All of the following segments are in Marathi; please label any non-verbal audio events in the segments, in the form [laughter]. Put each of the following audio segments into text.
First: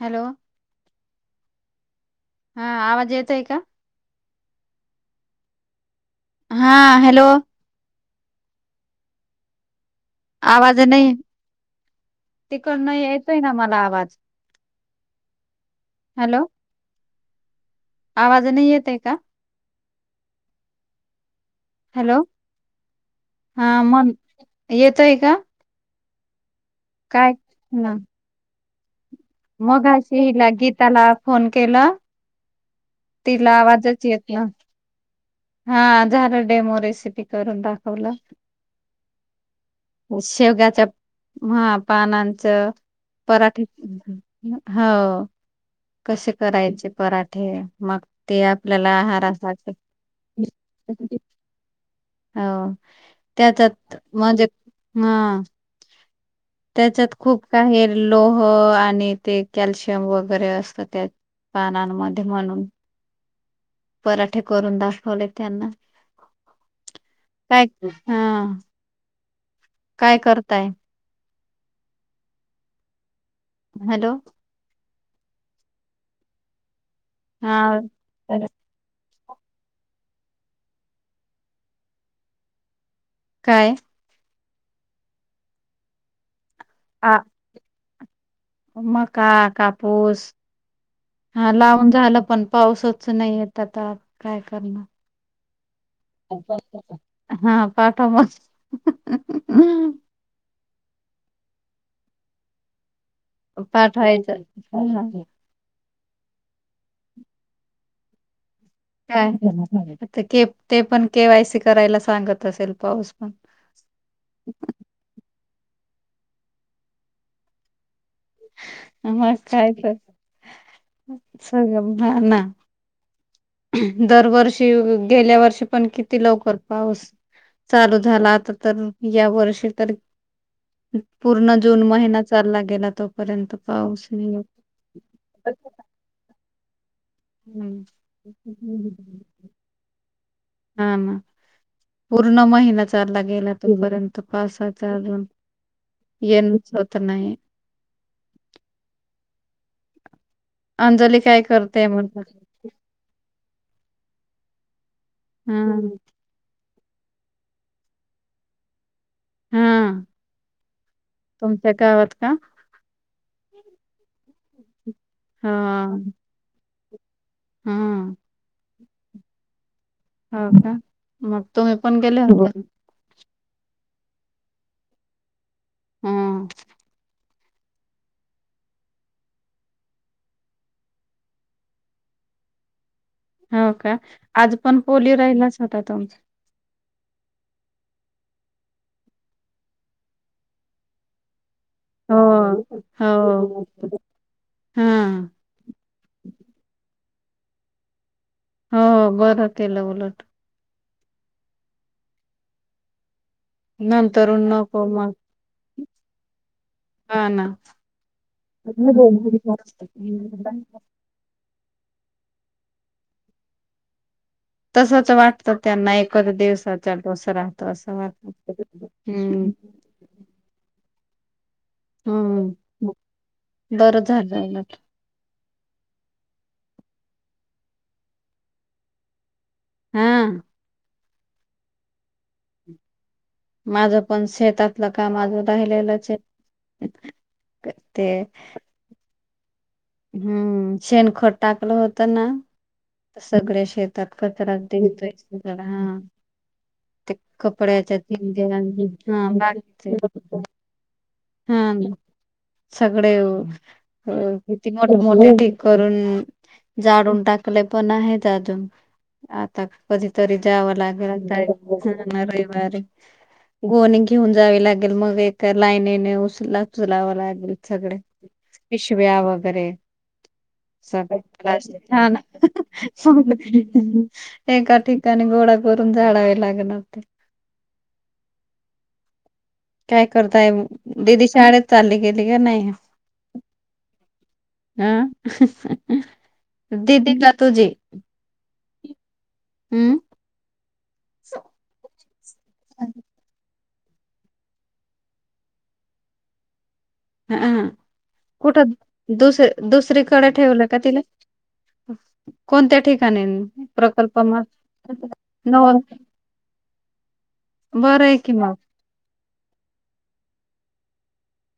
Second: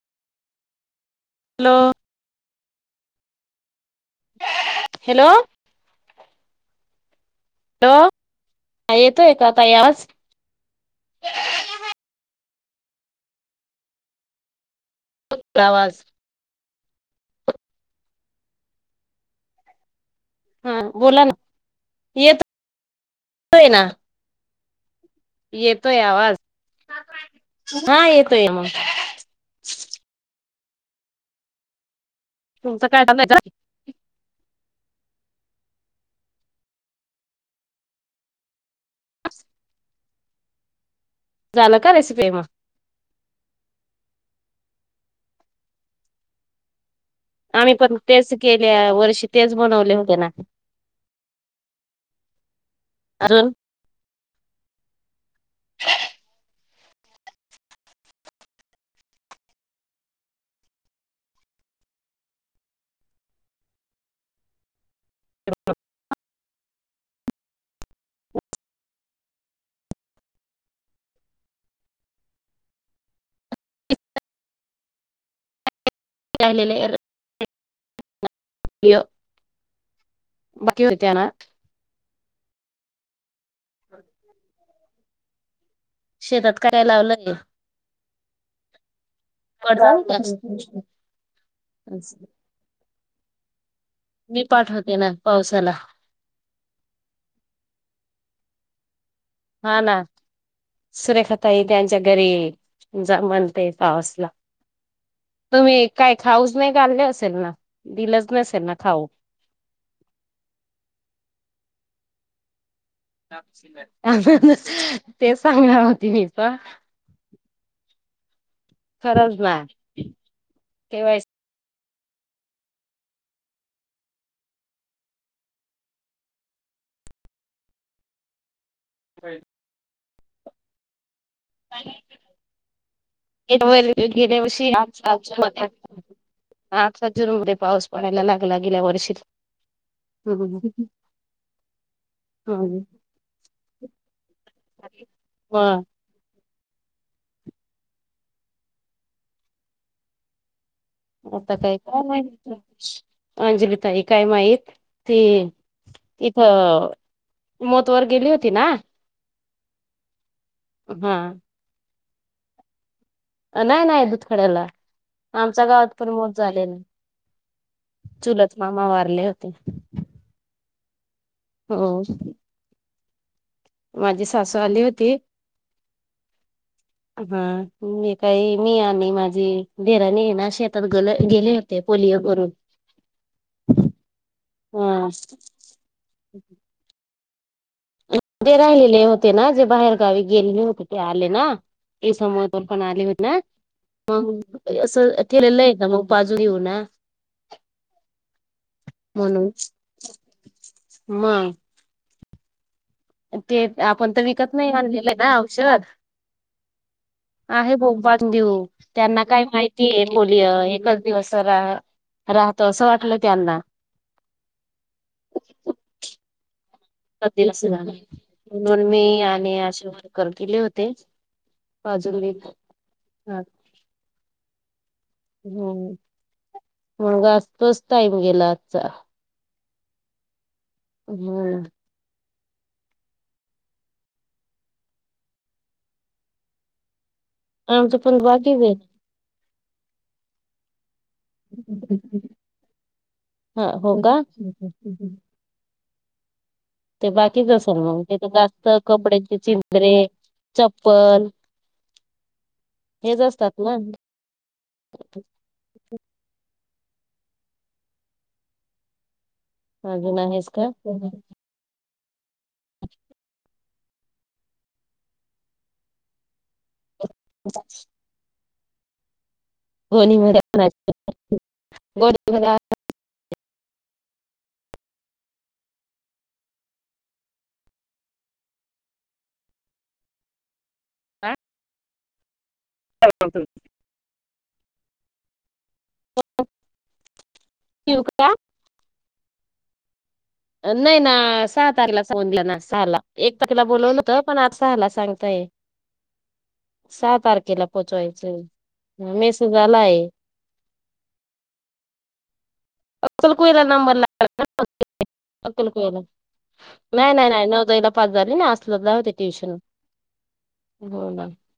हॅलो. हॅलो. हा आवाज येतय का... हॅलो... हा हॅलो... येतोय का आता आज.... आवाज नाही तिकड नाही यायचोय ना मला आवाज. आवाज..... हॅलो आवाज नाही येते का.... हा बोला ना.... हॅलो येतोय हा ना मग येतोय का. येतोय आवाज काय हा येतोय मग. मगा शहीला गीताला फोन केला... तुमचं काय चालूय तिला आवाजाच येत ना... हा झालं डेमो रेसिपी करून दाखवलं शेवग्याच्या झालं म का रेसिपी मग पानांचं पराठे. हो कसे करायचे. पराठे आम्ही पण मग तेच ते आपल्याला गेल्या वर्षी तेच आहारासाठी..... बनवले होते ना हा.... अजून त्याच्यात मज हा. त्याच्यात खूप काही लोह आणि ते कॅल्शियम वगैरे असत त्यात.... पानांमध्ये म्हणून.... पराठे करून दाखवले त्यांना... काय हा...... काय करताय. हॅलो! राहिलेले हा. य बाकी हो इ त्या ना. काय? शेतात कराय आ लावलंय. मका कापूस कडधान्य का हा लावून झालं पण पाऊसच. नाहीय आता काय मी करणं. पाठवते ना पावसाला हा पाठव म.. हा ना सुरेखा ताई त्यांच्या घरी. ज म्हणते पाऊसला पाठवायचं हा, तुम्ही. काय खाऊस नाही घाल्ले असेल ना दिलच नाही असेल ना. खाऊ काय के ते पण केवायसी करायला सांगत असेल. पाऊस पण ते सांगणार होती मी तर आ म्हाग काय तर सगम ना [inaudible] दरवर्षी गेल्या वर्षी पण किती लवकर पाऊस चालू झाला आता, तर या वर्षी तर पूर्ण जून केवायसी महिना चालला गेला तो. गेल्या वर्षी आ जून मध्ये पाऊस पडायला लागला गेल्या वर्षी हम्म हम पूर्ण महिना चालला गेला तोपर्यंत पासाून मग ये [inaudible] हो होत नाही. अंजली काय आता काही करतेय काय म्हटलं नाही. अंजलिताई काय माहीत ती हा तिथं मत् वर गेली होती ना, हा हा तुमच्या [inaudible] नाही नाही दुधखड्याला हा आमच्या गावात पण मोठ झाले नाही. हा चुलच मामा वारले होते. हो का मग तु्ही पण हो गेले होते. माझी सासू आली होती. हम्म हा मी काही मी आणि माझी देराणी ना शेतात ग गेले होते पोलिओ करून हो का आज पण ह पोलोलिओ राहिलाच होता तुमचा ते राहिलेले होते ना जे बाहेर गावी गेलेले होते ते आले ना एक समो तो हो पण आले हा हो ना, मग असं ठेलेलं आहे ना मग बाजू घेऊ ना [inaudible] हो बरं म्हणून तेला उलट [inaudible] मग [inaudible] ते आपण तर नंतरून विकत नाही नको मग आणलेले ना औषध हा ना. आहे भोप देऊ त्यांना काय माहिती आहे बोलया एकच दिवस राहत असं वाटलं त्यांना तसच वाटतं त्यांना एकच दिवसात चालो असं राहत असं वा म्हणून मी हम् आणि आशा वर्कर गेले होते बाजून हा बरं झालं उलट हम्म मग असज तोच टाईम गेला आजचा हा हम् माझं पण शेतातलं काझं राहिलेलं श [inaudible] आमच पण बाकीीवे [inaudible] हम्म शेणखोट टाकलं आहे होत ना [inaudible] सगळ्या हा हो शेतात का कचरा देतोयगड हा [inaudible] ते बाकीच असेल मग ते कपड्याच्या्या तर जास्त कपड्याचे चिंदरे ह चप्पल [inaudible] हा सगळे हेच असतात ना [inaudible] कि मोठ मोठ करून जाडून टाकले पण आहेत अजून [inaudible] आता अजून कधीतरी आहेस का जावं लागेल. रविवारी गोणी घेऊन जावी लागेल मग ए लाईनेने उचला. चलावं लागेल सगळे पिशव्या वग हो नि म [unintelligible] आणि गोळा करून झाडावे लागण आता. काय करताय? दिदी शाळेत चालली गेली की नाही? दीदी का तुजी? हम्म. नाही ना सहा तारे [unintelligible] ना सहाला एक [unintelligible] होत पण आज सहाला सांगताय. सहा तारखेला हा. पोहोचवायचं कुठं दुस मेसेज आलाय दुसरीकडे ठेवल का तिला. हम ला नंबर लाग मग न अकल कोुला नाही, नाही, नाही, नवोदयला बरं पास आहे की झाली ना, मग जाऊदे ट्युशन ला.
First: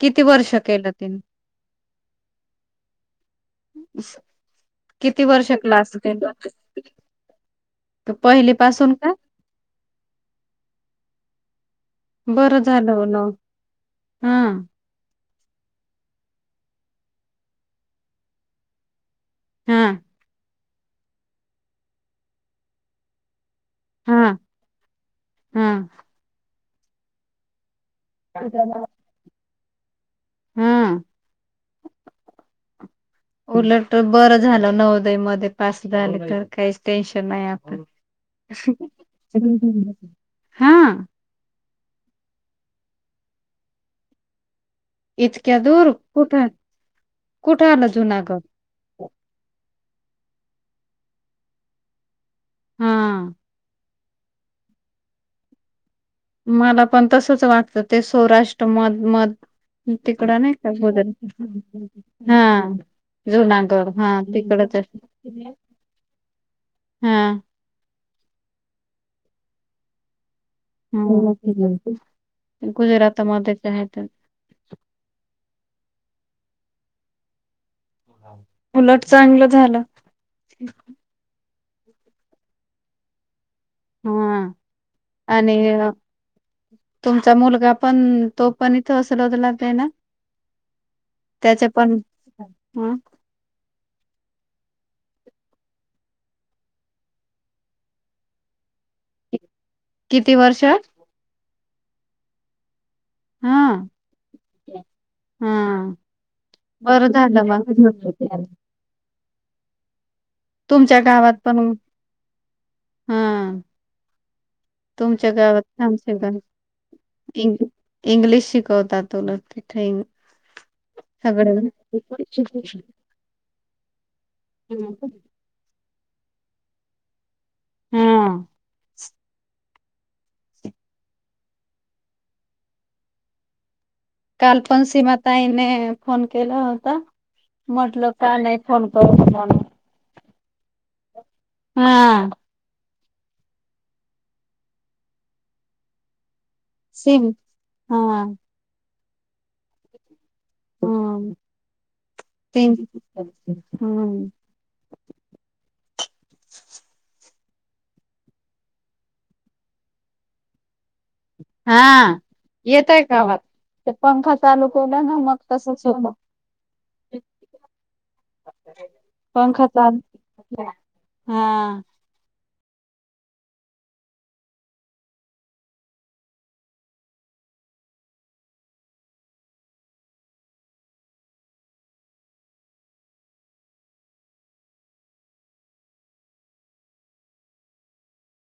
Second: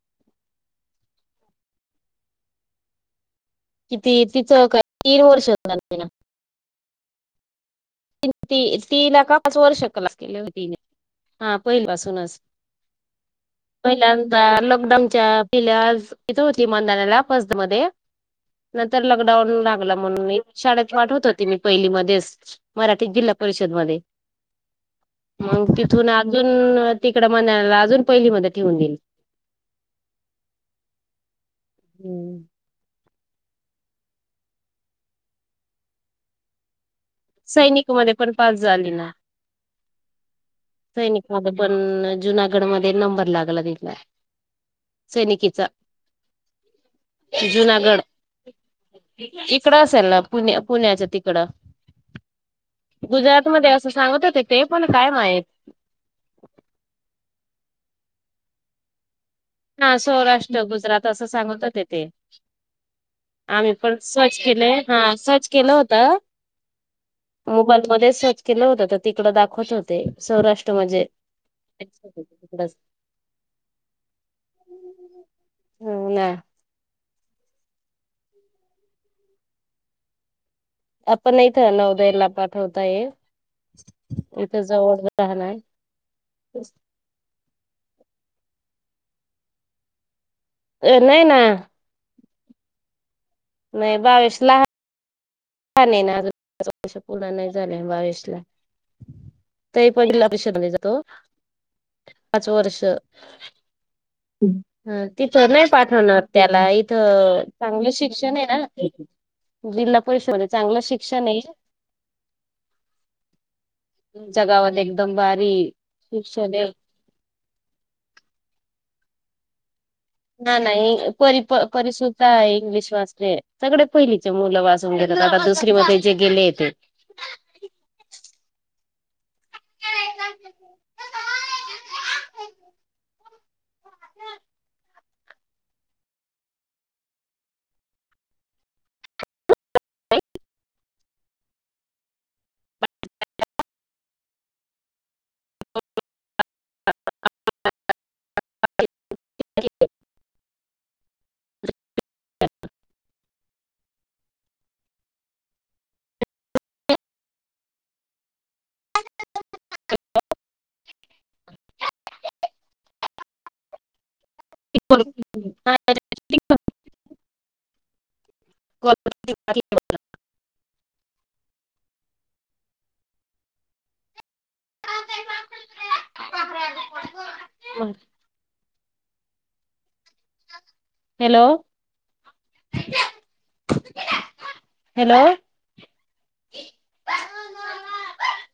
किती वर्ष केल तिन. किती तिच काय तीन किती वर्ष क्लास ह केला पहिली पासून तीला का पाच वर्ष लागले होते पहिली पासूनच, बरं झालं न हा पहिल्यांदा लॉकडाऊनच्या ति इथ होती मदाण्याला फर्स्ट मध्ये तर लॉकडाऊन हा लागला मग शाळेत पाठवत होती मी पहिली मधेच मराठी जि परिषद मग हा हा तिथून अजून तिकड म्हणा अजून, पहिली मध्ये ठेवून दिल. हम्म. हम्म उलट बर झाल नवोदय मध्ये पास झाले त र काहीच टेशन सैनिक मध्ये पण पास नाही हा सैनिकां पण जुनागड मध्ये नंबर लागला तथला इतक्या दूर कुठे जुनागड इकडं असेल पुण्या पुण्याच्या तिकड हा गुजरात मध्ये अस सांगत होते ते पण काय माहीत मला पण तसच वागतं ते सौराष्ट्र मध म हा सौराष्ट्र गुजरात असं सांगत होते ते हा आम्ही जुनागड पण हा स्वर्च तिकडच केलंय हा स्र्च केलं होत हा मोबाईल मध्ये सर्च केलं होत तर तिकड दाखवत होते सौराष्ट्र म हम्म. गुजरातमध्येच आहे तर हो ना उलट चांगलं झालं आपण नाही नवोदयाला पाठवता ये हा इथे जवळ राहण आणि आहे तुमचा मुलगा पण तो पण इथं सलवतला ना अ नाही ना हम्म नाही बावीश ला का नाही ना आज वर्स पूर्ण नाही झाले बावीस ला तही किती पहिलाभि वर्ष शरले हा जातो पाच वर्ष हम ह तिथं नाही पाठवणार त्याला बरं इथं झालं मग चांगलं शिक्षण आहे ना. जिल्हा परिषद मध्ये चांगल तुमच्या शिक्षण गावात आहे. पण हा जगावर एकदम तुमच्या भारी गावात. शिक्षण आहे [unintelligible] इंग्लिश शिकवतात तुला ते, ना नाही. परि परिसुद्ध इंग्लिश वाचते. सगळे पहिलीचे मुल वाचून घेता. आता दुसरी मध्ये जे गेले ते, हा. [unintelligible] काल पण सीमा ताईने फोन केला होता. म्हटलं का नाही फोन करू म्हणू हा. [unintelligible] सिम हा [unintelligible] हम्म ते हम्म. [unintelligible] हा येतय का आवाज? ते पंखा तालुक्याला ना मग तसच होत. पंखाचा हा. [unintelligible] हॅलो. हॅलो. [unintelligible]